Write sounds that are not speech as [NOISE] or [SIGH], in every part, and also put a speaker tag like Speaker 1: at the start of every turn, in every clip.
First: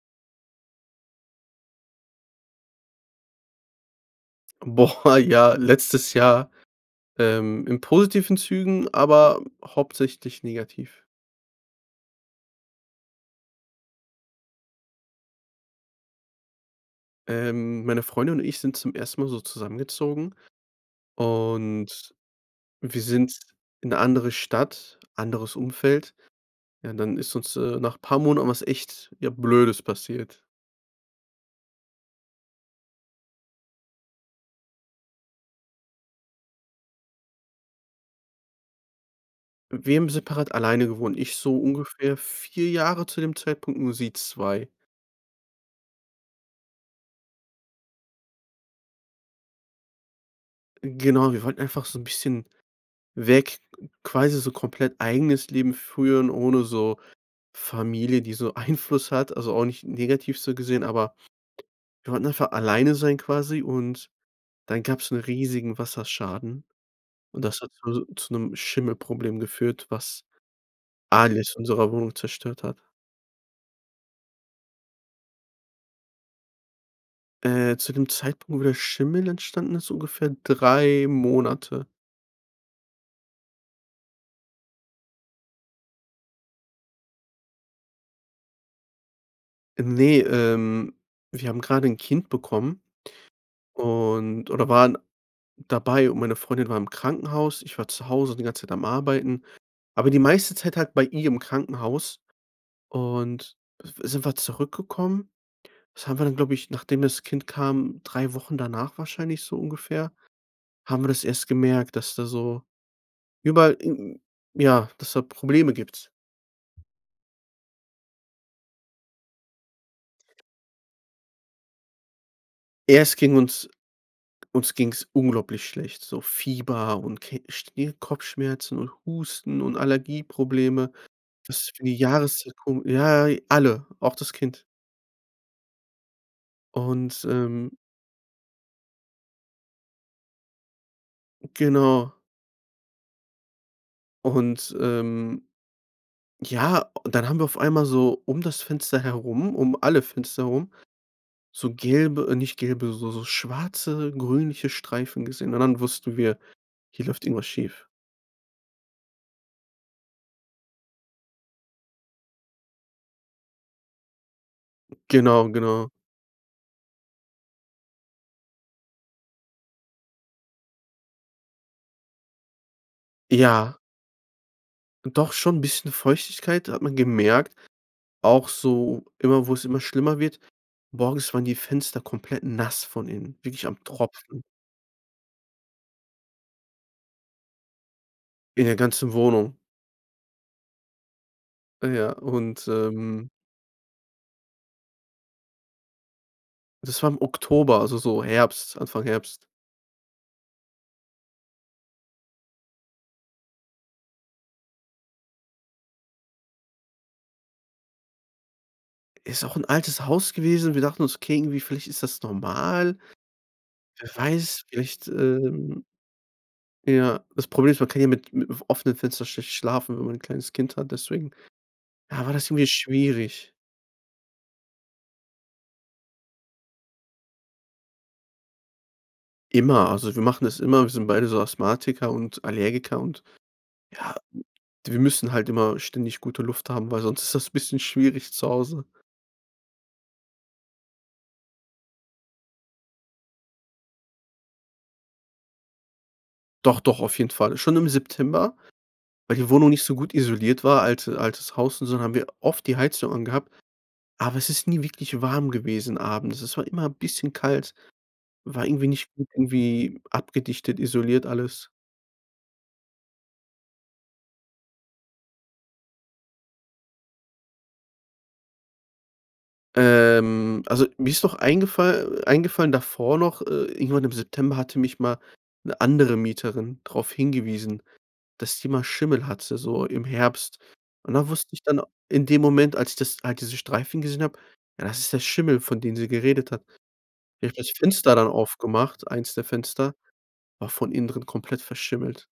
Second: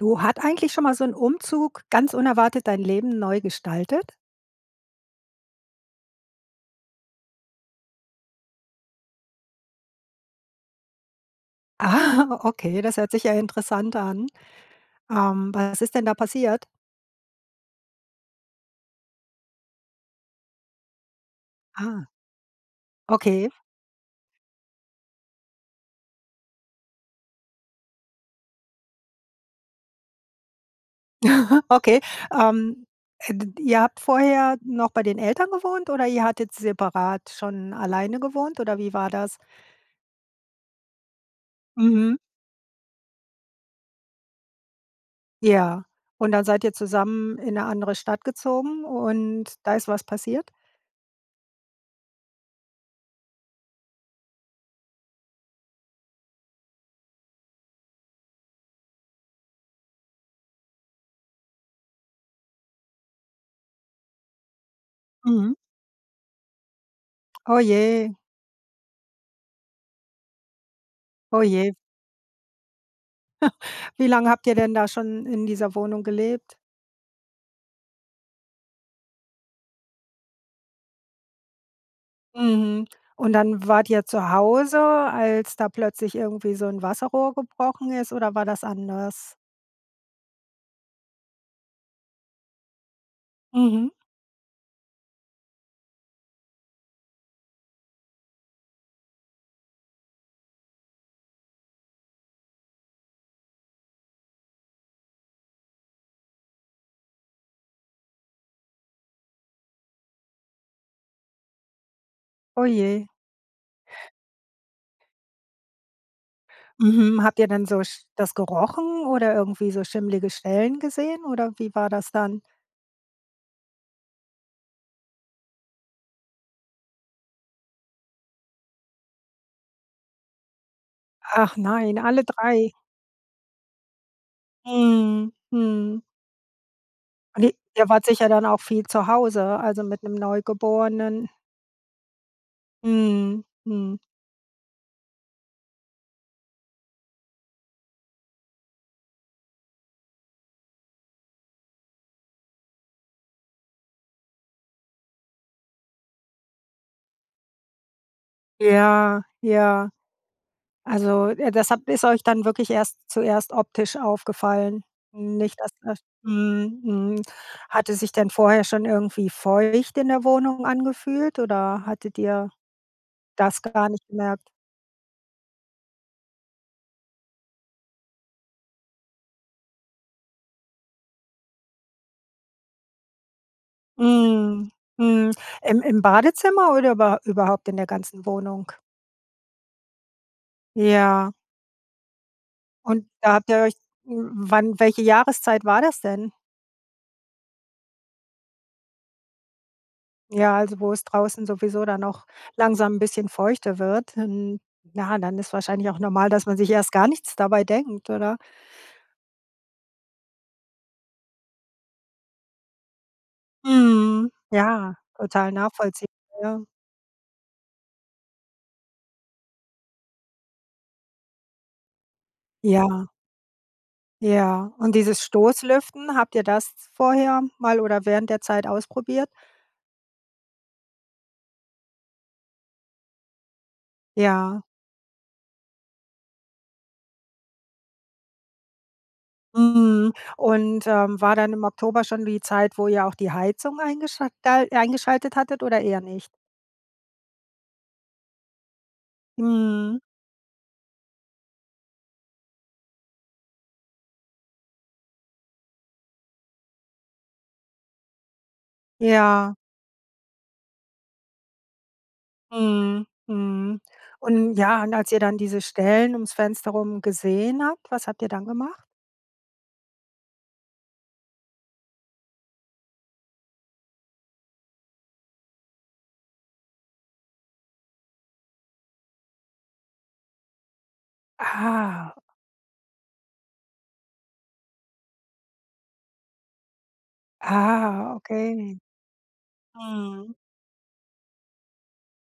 Speaker 1: Du, hat eigentlich schon mal so 'n Umzug ganz unerwartet dein Leben neu gestaltet?
Speaker 2: Boah, ja, letztes Jahr, ähm, in positiven Zügen, aber hauptsächlich negativ.
Speaker 1: Ah, okay. Das hört sich ja interessant an. Ähm, was ist denn da passiert?
Speaker 2: Ähm, meine Freundin und ich sind zum ersten Mal so zusammengezogen.
Speaker 1: Ah.
Speaker 2: Und wir sind
Speaker 1: Okay.
Speaker 2: in 'ne andere Stadt, anderes Umfeld. Ja, dann ist uns, äh, nach paar Monaten was echt, ja, Blödes passiert.
Speaker 1: [CHUCKLES] Okay, ähm, d ihr habt vorher noch bei den Eltern gewohnt, oder ihr hattet separat schon alleine gewohnt, oder wie war das?
Speaker 2: Wir haben separat alleine gewohnt. Ich so ungefähr
Speaker 1: Mhm.
Speaker 2: 4 Jahre zu dem Zeitpunkt, nur sie 2.
Speaker 1: Ja. Und dann seid ihr zusammen in 'ne andere Stadt gezogen, und da ist was passiert?
Speaker 2: Genau, wir wollten einfach so 'n bisschen weg, quasi so komplett eigenes Leben führen, ohne so Familie, die so Einfluss hat. Also auch nicht negativ so gesehen, aber wir wollten einfach alleine sein quasi, und dann gab's 'n
Speaker 1: Mhm.
Speaker 2: riesigen Wasserschaden. Und
Speaker 1: Oh
Speaker 2: das hat so
Speaker 1: je.
Speaker 2: zu 'nem Schimmelproblem geführt, was
Speaker 1: Oh
Speaker 2: alles in
Speaker 1: je.
Speaker 2: unserer Wohnung zerstört hat.
Speaker 1: [LAUGHS] Wie lange habt ihr denn da schon in dieser Wohnung gelebt?
Speaker 2: Äh, zu dem Zeitpunkt, wo der Schimmel entstanden ist, ungefähr 3 Monate.
Speaker 1: Mhm, und dann wart ihr zu Hause, als da plötzlich irgendwie so 'n Wasserrohr gebrochen ist, oder war das anders?
Speaker 2: Äh, ne, ähm, wir haben gerade 'n Kind bekommen
Speaker 1: Mhm.
Speaker 2: und oder waren dabei. Und meine Freundin war im Krankenhaus, ich war zu Hause die ganze Zeit am Arbeiten, aber die meiste Zeit halt bei ihr im Krankenhaus und sind wir zurückgekommen das haben wir dann, glaube ich, nachdem das Kind kam 3 Wochen danach wahrscheinlich so ungefähr haben wir das erst gemerkt, dass da so
Speaker 1: Oh je.
Speaker 2: überall, ja, deshalb Probleme gibt.
Speaker 1: Mhm. Habt ihr denn so sch das gerochen oder irgendwie so schimmlige Stellen gesehen, oder wie war das dann?
Speaker 2: Erst ging uns uns ging's unglaublich schlecht, so Fieber und Ke Stir Kopfschmerzen und Husten und Allergieprobleme.
Speaker 1: Ach
Speaker 2: Das ist für die
Speaker 1: nein, alle
Speaker 2: Jahreszeit
Speaker 1: 3.
Speaker 2: kom ja, alle, auch das Kind.
Speaker 1: Mhm. Mhm.
Speaker 2: Und,
Speaker 1: [UNINTELLIGIBLE]
Speaker 2: ähm
Speaker 1: Ihr wart sicher dann auch viel zu Hause, also mit 'nem Neugeborenen.
Speaker 2: Genau.
Speaker 1: Mhm, mhm.
Speaker 2: Und ähm, ja, dann haben wir auf einmal so um das Fenster herum, um alle Fenster herum, so gelbe, nicht gelbe, so so schwarze, grünliche Streifen gesehen und dann wussten wir, hier läuft irgendwas schief.
Speaker 1: Ja, ja. Also, äh, das habt ist euch dann wirklich erst zuerst optisch aufgefallen?
Speaker 2: Genau,
Speaker 1: Nicht dass
Speaker 2: genau.
Speaker 1: das mhm, mhm. Hat es sich denn vorher schon irgendwie feucht in der Wohnung angefühlt, oder hattet ihr das
Speaker 2: Ja.
Speaker 1: gar nicht gemerkt?
Speaker 2: Doch, schon, 'n bisschen Feuchtigkeit hat man gemerkt, auch so immer wo's immer schlimmer wird. Morgens waren die Fenster komplett nass von innen, wirklich am Tropfen.
Speaker 1: Mhm, mhm. Im im Badezimmer oder über überhaupt in der ganzen
Speaker 2: In
Speaker 1: Wohnung?
Speaker 2: der ganzen Wohnung.
Speaker 1: Ja.
Speaker 2: Äh, ja, und,
Speaker 1: Und
Speaker 2: ähm
Speaker 1: da habt ihr euch wann, welche Jahreszeit war das denn?
Speaker 2: Das war im Oktober, also so Herbst, Anfang Herbst.
Speaker 1: Ja, also, wo es draußen sowieso dann auch langsam 'n bisschen feuchter wird dann. Ja, dann ist wahrscheinlich auch normal, dass man sich erst gar nichts dabei denkt, oder?
Speaker 2: Ist auch 'n altes Haus gewesen, wir dachten uns, okay, irgendwie vielleicht ist das normal. Wer
Speaker 1: Mhm.
Speaker 2: weiß,
Speaker 1: Ja,
Speaker 2: vielleicht,
Speaker 1: total
Speaker 2: ähm
Speaker 1: nachvollziehbar, ja.
Speaker 2: Ja, das Problem ist, man kann ja mit mit offenen Fenstern schlecht schlafen, wenn man ein kleines Kind hat, deswegen, ja, war das irgendwie
Speaker 1: Ja.
Speaker 2: schwierig.
Speaker 1: Ja, und dieses Stoß-Lüften, habt ihr das s vorher mal oder während der Zeit ausprobiert?
Speaker 2: Immer, also wir machen das immer. Wir sind beide so Asthmatiker und Allergiker und, ja,
Speaker 1: Ja.
Speaker 2: wir müssen halt immer ständig gute Luft haben, weil sonst ist das 'n bisschen schwierig zu Hause.
Speaker 1: Mhm. Und, ähm, war dann im Oktober schon die Zeit, wo ihr auch die Heizung eingeschal dal eingeschaltet hattet, oder eher nicht?
Speaker 2: Doch, doch, auf jeden Fall. Schon im September, weil die Wohnung nicht so
Speaker 1: Mhm.
Speaker 2: gut isoliert war. Alt altes Haus und so dann haben wir oft die Heizung angehabt. Aber es ist nie wirklich warm gewesen, abends. Es war immer 'n bisschen kalt, war irgendwie nicht gut
Speaker 1: Ja.
Speaker 2: irgendwie abgedichtet, isoliert alles.
Speaker 1: Mhm, mhm. Und ja, und als ihr dann diese Stellen ums Fenster rum gesehen habt, was habt ihr dann gemacht?
Speaker 2: Ähm, also, mir ist noch eingefall eingefallen davor noch, äh, irgendwann im September hatte mich mal 'ne andere Mieterin darauf hingewiesen, dass die mal Schimmel hatte, so im Herbst. Und da wusste ich dann
Speaker 1: Ah.
Speaker 2: in dem Moment, als ich das als diese Streifen gesehen habe. Ja, das ist der Schimmel, von dem sie geredet hat. Ich habe das
Speaker 1: Ah,
Speaker 2: Fenster dann
Speaker 1: okay.
Speaker 2: aufgemacht. Eins der Fenster
Speaker 1: Mhm.
Speaker 2: war von innen drin komplett verschimmelt.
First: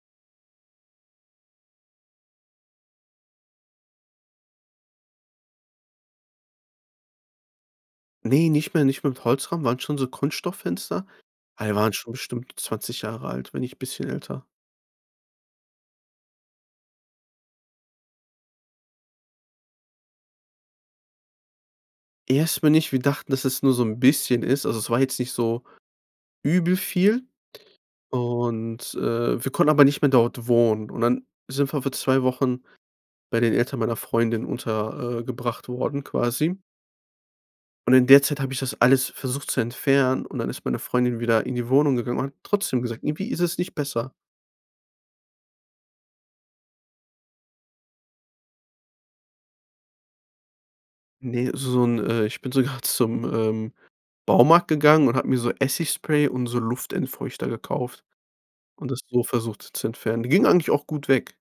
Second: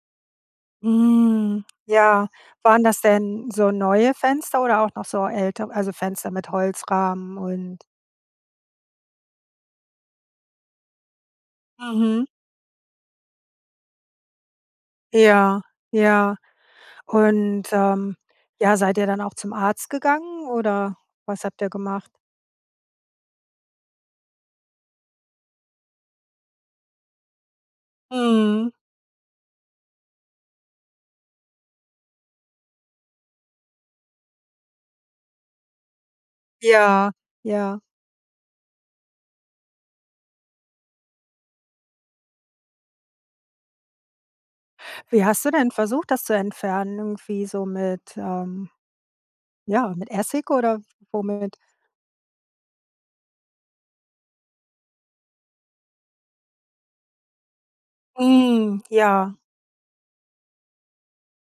Speaker 1: Hm, ja. Waren das denn so neue Fenster oder auch noch so ältere? Also, Fenster mit Holzrahmen und
Speaker 2: Ne, nicht mehr nicht mit Holzrahmen, waren schon so Kunststofffenster. Aber die waren schon
Speaker 1: Mhm.
Speaker 2: bestimmt 20 Jahre alt, wenn nicht bisschen älter.
Speaker 1: Ja, ja. Und, ähm, ja, seid ihr dann auch zum Arzt gegangen, oder was habt ihr gemacht?
Speaker 2: Erstmal nicht. Wir dachten, dass es nur so 'n bisschen ist. Also, es war jetzt nicht so übel viel.
Speaker 1: Mhm.
Speaker 2: Und, äh, wir konnten aber nicht mehr dort wohnen. Und dann sind wir für 2 Wochen bei den Eltern meiner Freundin unter äh, gebracht worden, quasi.
Speaker 1: Ja, ja.
Speaker 2: Und in der Zeit habe ich das alles versucht zu entfernen. Und dann ist meine Freundin wieder in die Wohnung gegangen und hat trotzdem gesagt irgendwie ist es nicht besser.
Speaker 1: Wie hast du denn versucht, das zu entfernen, irgendwie so mit ähm, ja, mit Essig oder w
Speaker 2: Ne,
Speaker 1: womit?
Speaker 2: so 'n, äh ich bin sogar zum, ähm, Baumarkt gegangen und habe mir so Essigspray und so Luftentfeuchter gekauft
Speaker 1: Mm,
Speaker 2: und das so
Speaker 1: ja.
Speaker 2: versucht zu entfernen. Ging eigentlich auch gut weg.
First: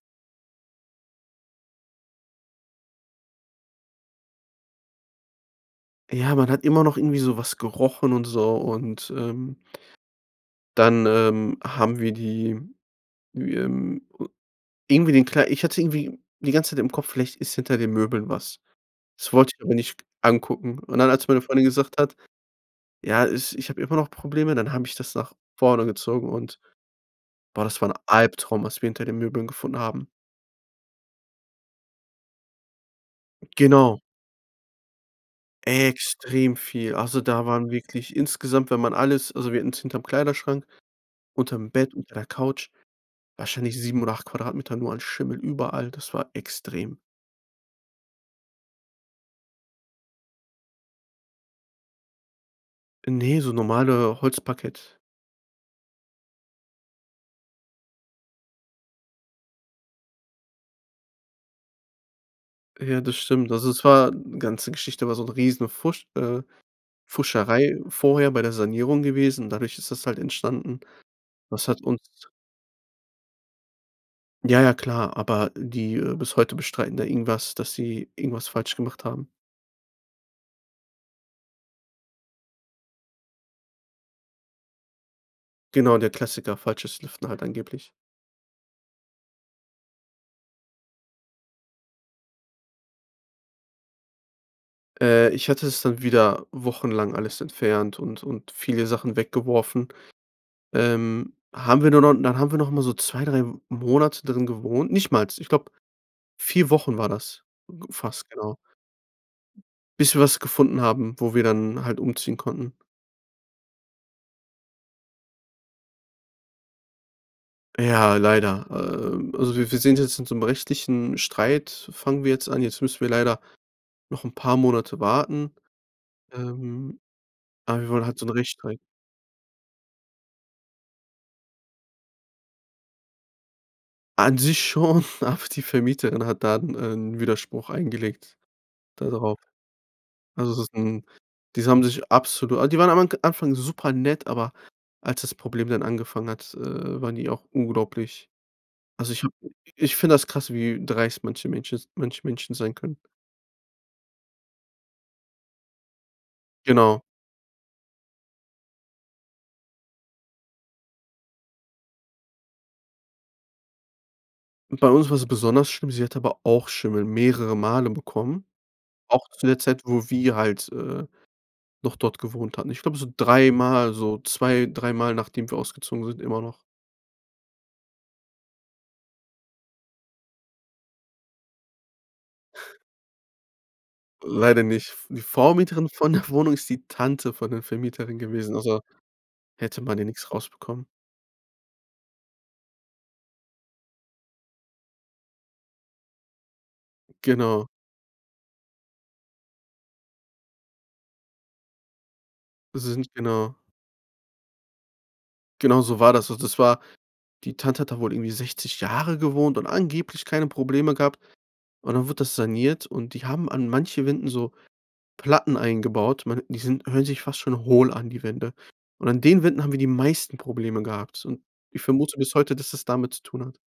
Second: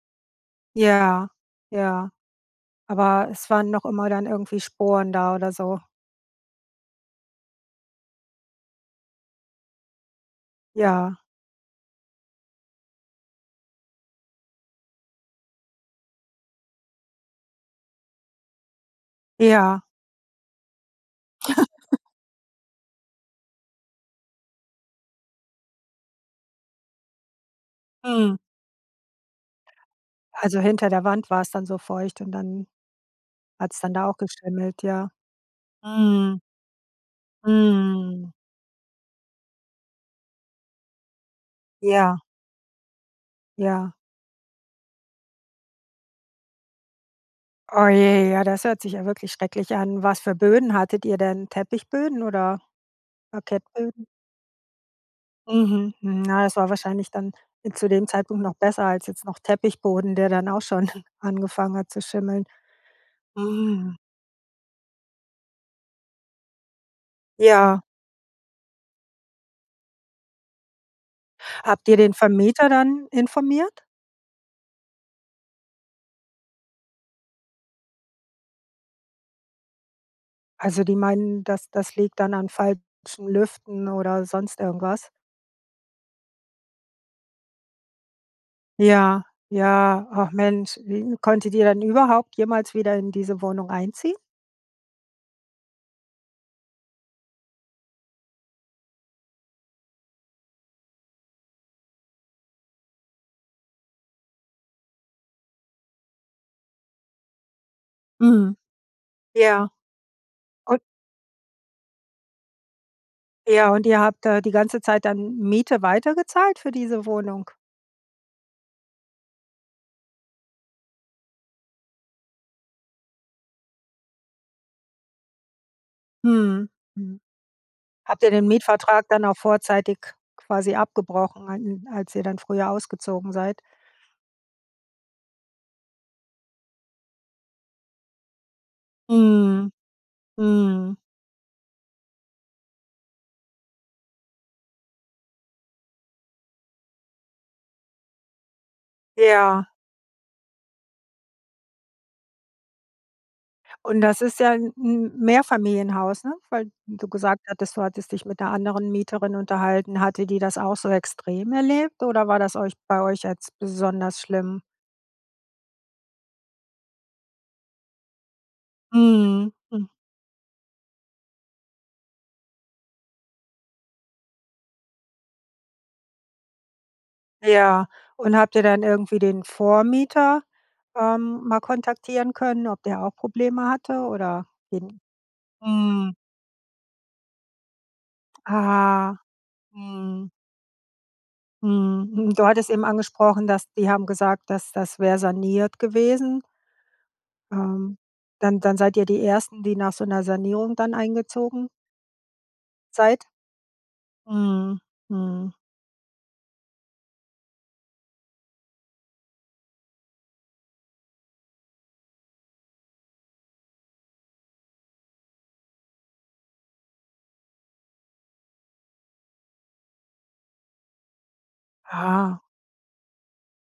Speaker 1: Ja, ja, aber es waren noch immer dann irgendwie Sporen da oder so?
Speaker 2: Ja, man hat immer noch irgendwie sowas gerochen und so und, ähm dann,
Speaker 1: Ja.
Speaker 2: ähm, haben wir die, ähm, äh irgendwie den Klei ich hatte irgendwie die ganze Zeit im Kopf, vielleicht ist hinter den Möbeln was. Das wollte ich aber
Speaker 1: Ja.
Speaker 2: nicht angucken. Und dann, als meine Freundin
Speaker 1: [LAUGHS]
Speaker 2: gesagt hat: „Ja, es ich habe immer noch Probleme“, dann habe ich das nach vorne gezogen und boah, das war 'n
Speaker 1: Mhm.
Speaker 2: Albtraum, was wir hinter den Möbeln gefunden haben.
Speaker 1: Also hinter der Wand war es dann so feucht und dann hat's dann
Speaker 2: Genau.
Speaker 1: da auch geschimmelt, ja? Mhm.
Speaker 2: Extrem viel. Also, da waren wirklich
Speaker 1: Mhm.
Speaker 2: insgesamt, wenn man alles also wir hatten's hinterm Kleiderschrank, unterm Bett, unter
Speaker 1: Ja.
Speaker 2: der Couch, wahrscheinlich
Speaker 1: Ja.
Speaker 2: 7 oder 8 Quadratmeter nur an Schimmel überall. Das war extrem.
Speaker 1: Oh je, ja, das hört sich ja wirklich schrecklich an. Was für Böden hattet ihr denn? Teppichböden oder
Speaker 2: Ne, so
Speaker 1: Parkettböden?
Speaker 2: normale Holzparkett.
Speaker 1: Mhm, hm. Na, das war wahrscheinlich dann zu dem Zeitpunkt noch besser als jetzt noch Teppichboden, der dann auch schon [CHUCKLES] angefangen hat zu schimmeln,
Speaker 2: Ja, das stimmt. Also, es
Speaker 1: hm.
Speaker 2: war ganze Geschichte war so 'n Riesenpfusch äh, Pfuscherei
Speaker 1: Ja.
Speaker 2: vorher bei der Sanierung gewesen. Und dadurch ist das halt entstanden. Das hat
Speaker 1: Habt ihr
Speaker 2: uns
Speaker 1: den Vermieter dann informiert?
Speaker 2: Ja, ja, klar. Aber die äh, bis heute bestreiten da irgendwas dass sie irgendwas falsch gemacht haben.
Speaker 1: Also die meinten, das das liegt dann an falschem Lüften oder sonst irgendwas?
Speaker 2: Genau der Klassiker, falsches Lüften halt angeblich.
Speaker 1: Ja, ja. Ach Mensch, äh, konntet ihr dann überhaupt jemals wieder in diese Wohnung einziehen?
Speaker 2: Äh, ich hatte es dann wieder wochenlang alles entfernt und und viele Sachen weggeworfen. Ähm, haben wir nur noch dann haben wir nochmal so 2, 3 Monate drin gewohnt. Nichtmals, ich glaube, 4 Wochen war das fast
Speaker 1: Mhm.
Speaker 2: genau
Speaker 1: Ja.
Speaker 2: bis wir was
Speaker 1: Un
Speaker 2: gefunden haben, wo wir dann halt umziehen konnten.
Speaker 1: Ja, und ihr habt da die ganze Zeit dann M Miete weitergezahlt für diese Wohnung?
Speaker 2: Ja, leider. Ähm, also wir wir sind jetzt in so 'nem richtigen Streit f fangen wir jetzt an. Jetzt müssen wir leider noch 'n paar Monate warten,
Speaker 1: Mhm,
Speaker 2: ähm,
Speaker 1: mhm.
Speaker 2: aber wir wollen halt
Speaker 1: Habt
Speaker 2: so 'n
Speaker 1: ihr den
Speaker 2: Rechtsstreit
Speaker 1: Mietvertrag dann auch vorzeitig quasi abgebrochen a n als ihr dann früher ausgezogen seid?
Speaker 2: An sich schon, aber die Vermieterin hat dann ein Widerspruch eingelegt, da drauf.
Speaker 1: Mhm,
Speaker 2: Also das ist
Speaker 1: mhm.
Speaker 2: 'n diese haben sich absolu aber die waren am k am Anfang super nett, aber als das Problem dann angefangen hat, äh, waren die auch unglaublich also, ich habe i
Speaker 1: Ja.
Speaker 2: ich finde das krass, wie dreist manche Menschen s manche Menschen sein können.
Speaker 1: Und das ist ja 'n M Mehrfamilienhaus, ne? Weil
Speaker 2: Genau.
Speaker 1: du gesagt hattest, du hattest dich mit der anderen Mieterin unterhalten. Hatte die das auch so extrem erlebt, oder war das euch bei euch jetzt besonders schlimm?
Speaker 2: Bei uns war es besonders schlimm. Sie hat aber auch Schimmel mehrere Male bekommen. Auch zu
Speaker 1: Mhm,
Speaker 2: der Zeit,
Speaker 1: hm.
Speaker 2: wo wir halt, äh, noch dort gewohnt hatten. Ich glaube so dreimal, so zwei dreimal nachdem wir ausgezogen sind, immer noch.
Speaker 1: Ja. Und habt ihr dann irgendwie den Vormieter, ähm, mal kontaktieren können, ob der auch Probleme hatte? Oder
Speaker 2: Leider nicht.
Speaker 1: den
Speaker 2: V die Vormieterin von
Speaker 1: mhm.
Speaker 2: der Wohnung ist die Tante von der Vermieterin gewesen, also
Speaker 1: Ah.
Speaker 2: hätte man ja nix
Speaker 1: Mhm.
Speaker 2: rausbekommen.
Speaker 1: Mhm, hm. Du hattest eben angesprochen, dass die haben gesagt, das das wäre saniert gewesen.
Speaker 2: Genau.
Speaker 1: Ähm, dann dann seid ihr die Ersten, die nach so 'ner Sanierung dann eingezogen
Speaker 2: Sind
Speaker 1: seid?
Speaker 2: genau.
Speaker 1: Mhm, mhm.
Speaker 2: Genau so war das. Und das war die Tante hat da wohl irgendwie 60 Jahre gewohnt und angeblich keine Probleme gehabt. Und dann wurde das saniert. Und die haben an manche Wänden so Platten eingebaut. Man die sind hören sich fast schon hohl an, die Wände. Und an den Wänden haben wir die meisten Probleme gehabt. Und ich vermute bis
Speaker 1: Aha.
Speaker 2: heute, dass das damit zu tun hat.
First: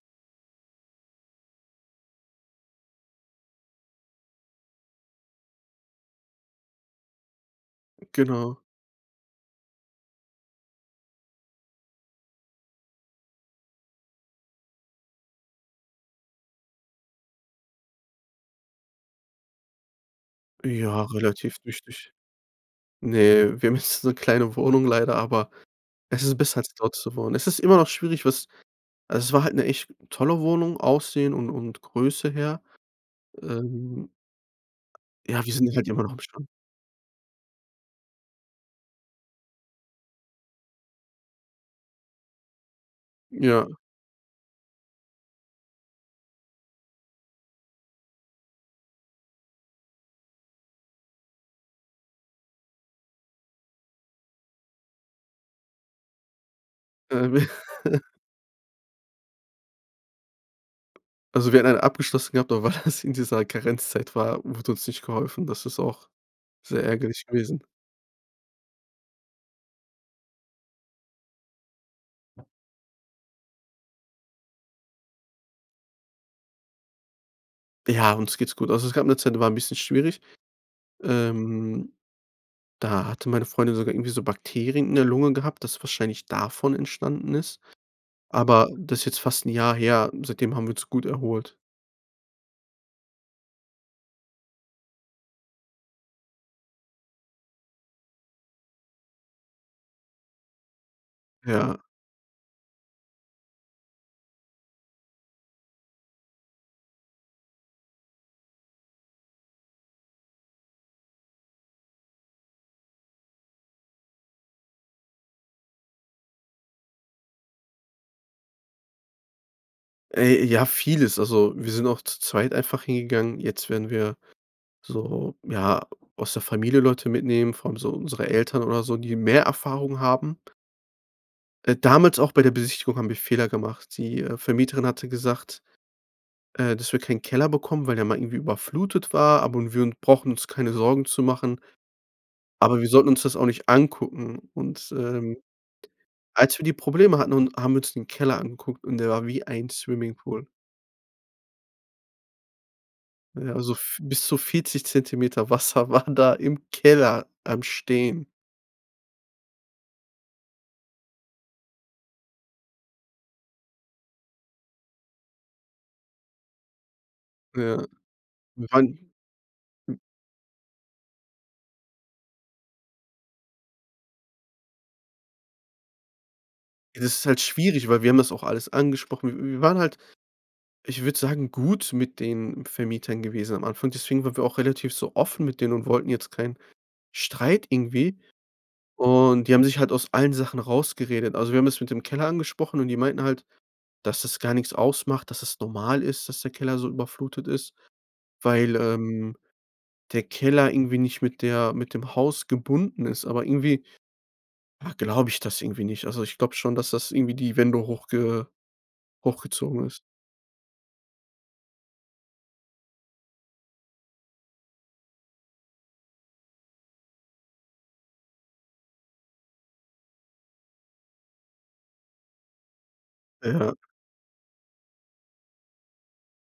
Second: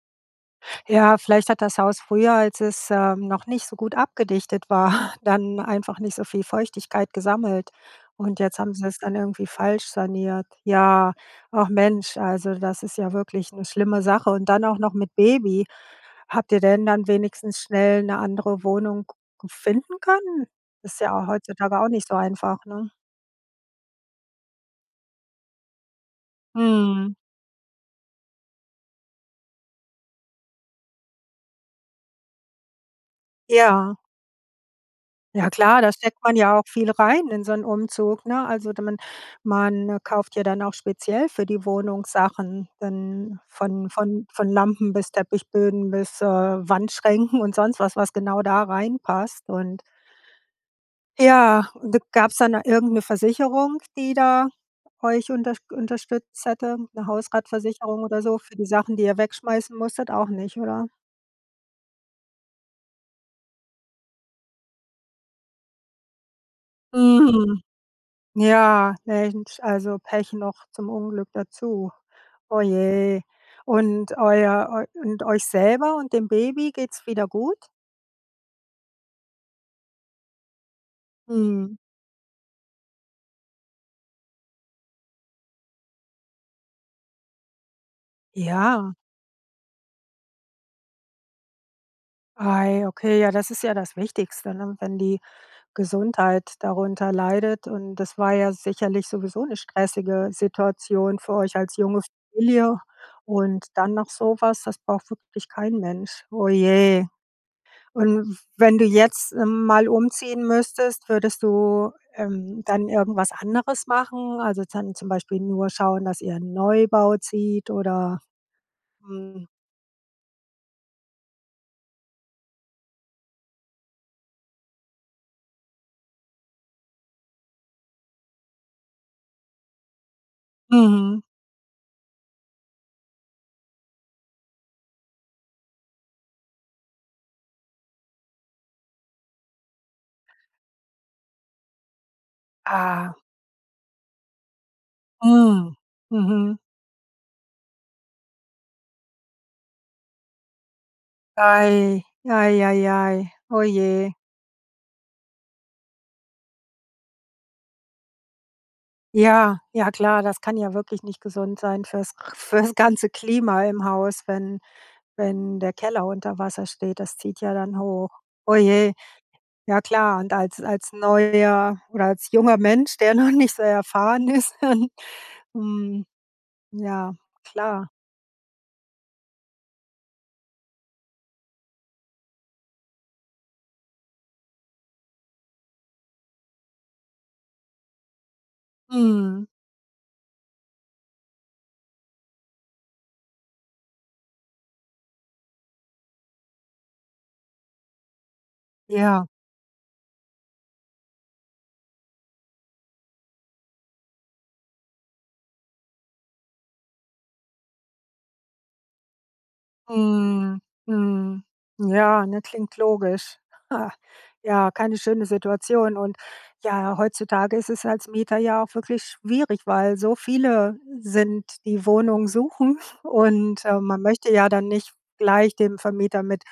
Speaker 1: Ja, vielleicht hat das Haus früher, als es, ähm, noch nicht so gut abgedichtet war, dann einfach nicht so viel Feuchtigkeit gesammelt. Und jetzt
Speaker 2: Genau.
Speaker 1: haben sie es dann irgendwie falsch saniert. Ja, ach Mensch, also das ist ja wirklich 'ne schlimme Sache und dann auch noch mit Baby. Habt ihr denn dann wenigstens schnell 'ne andere Wohnung g finden können? Ist
Speaker 2: Ja,
Speaker 1: ja auch
Speaker 2: relativ
Speaker 1: heutzutage auch nicht
Speaker 2: richtig.
Speaker 1: so einfach, ne?
Speaker 2: Ne, wir haben jetzt so 'ne kleine Wohnung leider, aber es ist besser, als dort zu
Speaker 1: Mhm.
Speaker 2: wohnen. Es ist immer noch schwierig, was also es war halt 'ne echt tolle Wohnung, Aussehen und und Größe her.
Speaker 1: Ja.
Speaker 2: Ähm Ja,
Speaker 1: Ja
Speaker 2: wir sind hier
Speaker 1: klar,
Speaker 2: halt
Speaker 1: da
Speaker 2: immer noch am
Speaker 1: steckt man
Speaker 2: [UNINTELLIGIBLE]
Speaker 1: ja auch viel rein in so 'n Umzug, ne? Also, da man man kauft ja dann auch speziell für die Wohnung Sachen dann
Speaker 2: Ja.
Speaker 1: von von von Lampen bis Teppichböden bis, äh, Wandschränken und sonst was was genau da reinpasst, und Ja, d gab's dann irgendeine Versicherung, die da euch unterst unterstützt hätte, 'ne
Speaker 2: Äh.
Speaker 1: Hausratversicherung
Speaker 2: [CHUCKLES]
Speaker 1: oder so für die Sachen, die ihr wegschmeißen musstet. Auch nicht, oder?
Speaker 2: Also wir hatten einen abgeschlossen gehabt, aber weil das in dieser Karenzzeit war, wurde uns nicht geholfen. Das ist auch sehr ärgerlich
Speaker 1: Mhm.
Speaker 2: gewesen.
Speaker 1: Ja, Mensch, also Pech noch zum Unglück dazu. Oh, je. Und euer eu und euch selber und dem Baby geht's wieder gut?
Speaker 2: Ja, uns geht's gut. Also, es gab 'ne Zeit, die war 'n bisschen schwierig.
Speaker 1: Mhm.
Speaker 2: Ähm. Da hatte meine Freundin sogar irgendwie so Bakterien in der Lunge gehabt, das wahrscheinlich davon entstanden ist. Aber
Speaker 1: Ja.
Speaker 2: das ist jetzt fast 'n Jahr her. Seitdem haben wir uns gut erholt.
Speaker 1: Ah ja, okay, ja, das ist ja das Wichtigste, ne, wenn die Gesundheit darunter leidet und das war ja sicherlich sowieso 'ne stressige Situation für euch als
Speaker 2: Ja.
Speaker 1: junge Familie und dann noch sowas, das braucht wirklich kein Mensch. Oh je. Und, wenn du jetzt, ähm, mal umziehen müsstest, würdest du, ähm, dann irgendwas anderes machen? Also, dann zum Beispiel nur schauen, dass ihr in 'n Neubau zieht oder, hm
Speaker 2: Ey, ja, vieles. Also, wir sind auch zu zweit einfach hingegangen. Jetzt werden wir so, ja, aus der Familie Leute mitnehmen, vor allem so unsere Eltern oder so, die mehr Erfahrung haben.
Speaker 1: Mhm.
Speaker 2: Äh, damals auch bei der Besichtigung haben wir Fehler gemacht. Die, äh, Vermieterin hatte gesagt, äh, dass wir keinen Keller bekommen, weil der mal irgendwie überflutet war, aber wir un brauchen uns keine Sorgen zu machen aber wir sollten
Speaker 1: Ah.
Speaker 2: uns das auch nicht angucken und, ähm
Speaker 1: Hm, mhm.
Speaker 2: als wir die Probleme hatten und haben uns den Keller angeguckt und der war wie ein Swimming-Pool.
Speaker 1: Ei, ei, ei, ei.
Speaker 2: Äh, ja,
Speaker 1: Oh
Speaker 2: so f
Speaker 1: je.
Speaker 2: bis zu 40 cm Wasser waren da im Keller am Stehen.
Speaker 1: Ja, ja, klar, das kann ja wirklich nicht gesund sein fürs fürs ganze Klima im Haus, wenn wenn der Keller unter Wasser steht. Das zieht ja dann
Speaker 2: Ja.
Speaker 1: hoch. Oh
Speaker 2: Wir
Speaker 1: je.
Speaker 2: waren
Speaker 1: Ja
Speaker 2: [UNINTELLIGIBLE]
Speaker 1: klar, und als als neuer oder als junger Mensch, der noch nicht so erfahren ist ähm mhm,
Speaker 2: Ja,
Speaker 1: ja,
Speaker 2: das ist halt schwierig,
Speaker 1: klar.
Speaker 2: weil wir haben das auch alles angesprochen. Wi wir waren halt, ich würde sagen, gut mit den Vermietern gewesen am Anfang. Deswegen waren wir auch relativ so offen mit denen und wollten jetzt keinen Streit irgendwie.
Speaker 1: Mhm.
Speaker 2: Und die haben sich halt aus allen Sachen rausgeredet. Also, wir haben das mit dem Keller angesprochen. Und die meinten halt, dass das gar nix ausmacht, dass das normal ist, dass der Keller so überflutet ist, weil,
Speaker 1: Ja.
Speaker 2: ähm, der Keller irgendwie nicht mit der mit dem Haus gebunden ist, aber irgendwie ja, glaube ich das irgendwie nicht. Also, ich glaube schon, dass das irgendwie die Wände hochge hochgezogen ist.
Speaker 1: Mhm, mhm. Ja, ne, klingt logisch. Ja, keine schöne Situation. Und ja, heutzutage ist es als Mieter ja auch wirklich schwierig, weil so viele sind, die Wohnungen suchen und,
Speaker 2: Ja.
Speaker 1: äh, man möchte ja dann nicht gleich dem Vermieter mit,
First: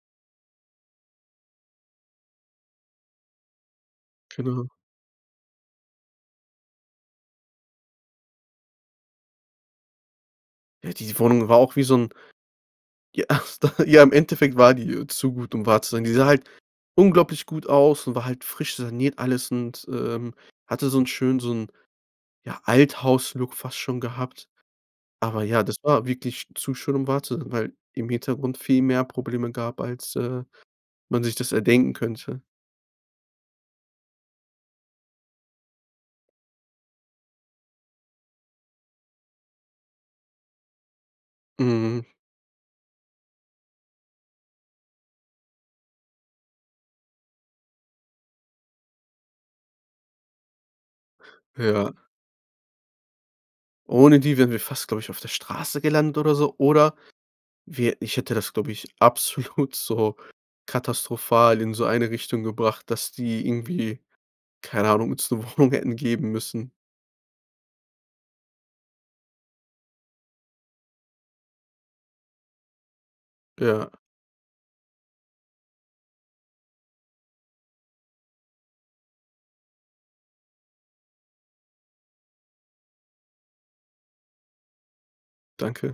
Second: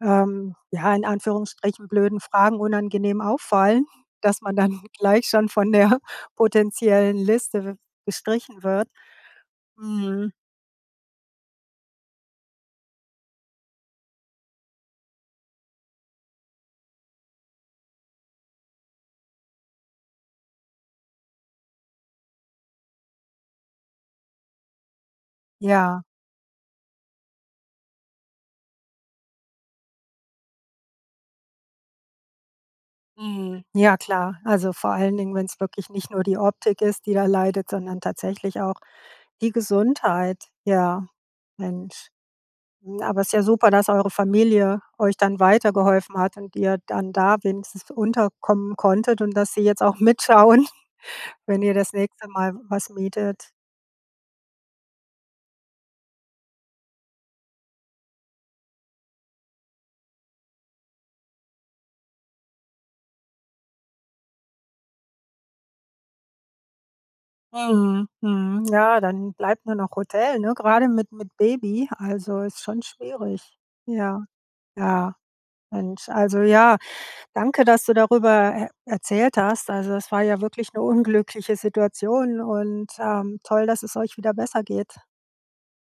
Speaker 1: ähm, ja, in Anführungsstrichen blöden Fragen unangenehm auffallen, dass man
Speaker 2: Genau.
Speaker 1: dann gleich schon von der potenziellen Liste gestrichen wird. Mhm.
Speaker 2: Ja, die Wohnung war auch wie so 'n Ja, ja, im Endeffekt war die, äh, zu gut, um wahr zu sein. Die sah halt unglaublich gut aus und war halt frisch saniert, alles und, ähm, hatte so 'n schönen so 'n, ja, Althaus-Look fast schon gehabt. Aber ja, das
Speaker 1: Ja.
Speaker 2: war wirklich zu schön, um wahr zu sein, weil im Hintergrund viel mehr Probleme gab, als, äh, man sich das erdenken könnte.
Speaker 1: Mhm. Ja, klar. Also vor allen Dingen, wenn's wirklich nicht nur die Optik ist, die da leidet, sondern tatsächlich auch die Gesundheit. Ja,
Speaker 2: Mhm.
Speaker 1: Mensch. Aber es ist ja super, dass eure Familie euch dann weitergeholfen hat und ihr dann da wenigstens unterkommen konntet und dass sie jetzt auch mitschauen, wenn ihr
Speaker 2: Ja.
Speaker 1: das nächste Mal w was mietet.
Speaker 2: Ohne die wären wir fast glaube ich, auf der Straße gelandet oder so, oder wir ich hätte das glaube ich, absolut so katastrophal in so eine Richtung gebracht, dass die irgendwie- keine Ahnung- uns 'ne Wohnung hätten geben müssen.
Speaker 1: Mhm. Mhm. Ja, dann bleibt nur noch Hotel, ne, grade mit mit Baby, also ist schon schwierig.
Speaker 2: Ja.
Speaker 1: Ja. Ja. Mensch, also ja, danke, dass du darüber e erzählt hast. Also, das war ja wirklich 'ne unglückliche Situation und, ähm, toll, dass es euch wieder besser geht.
Speaker 2: Danke.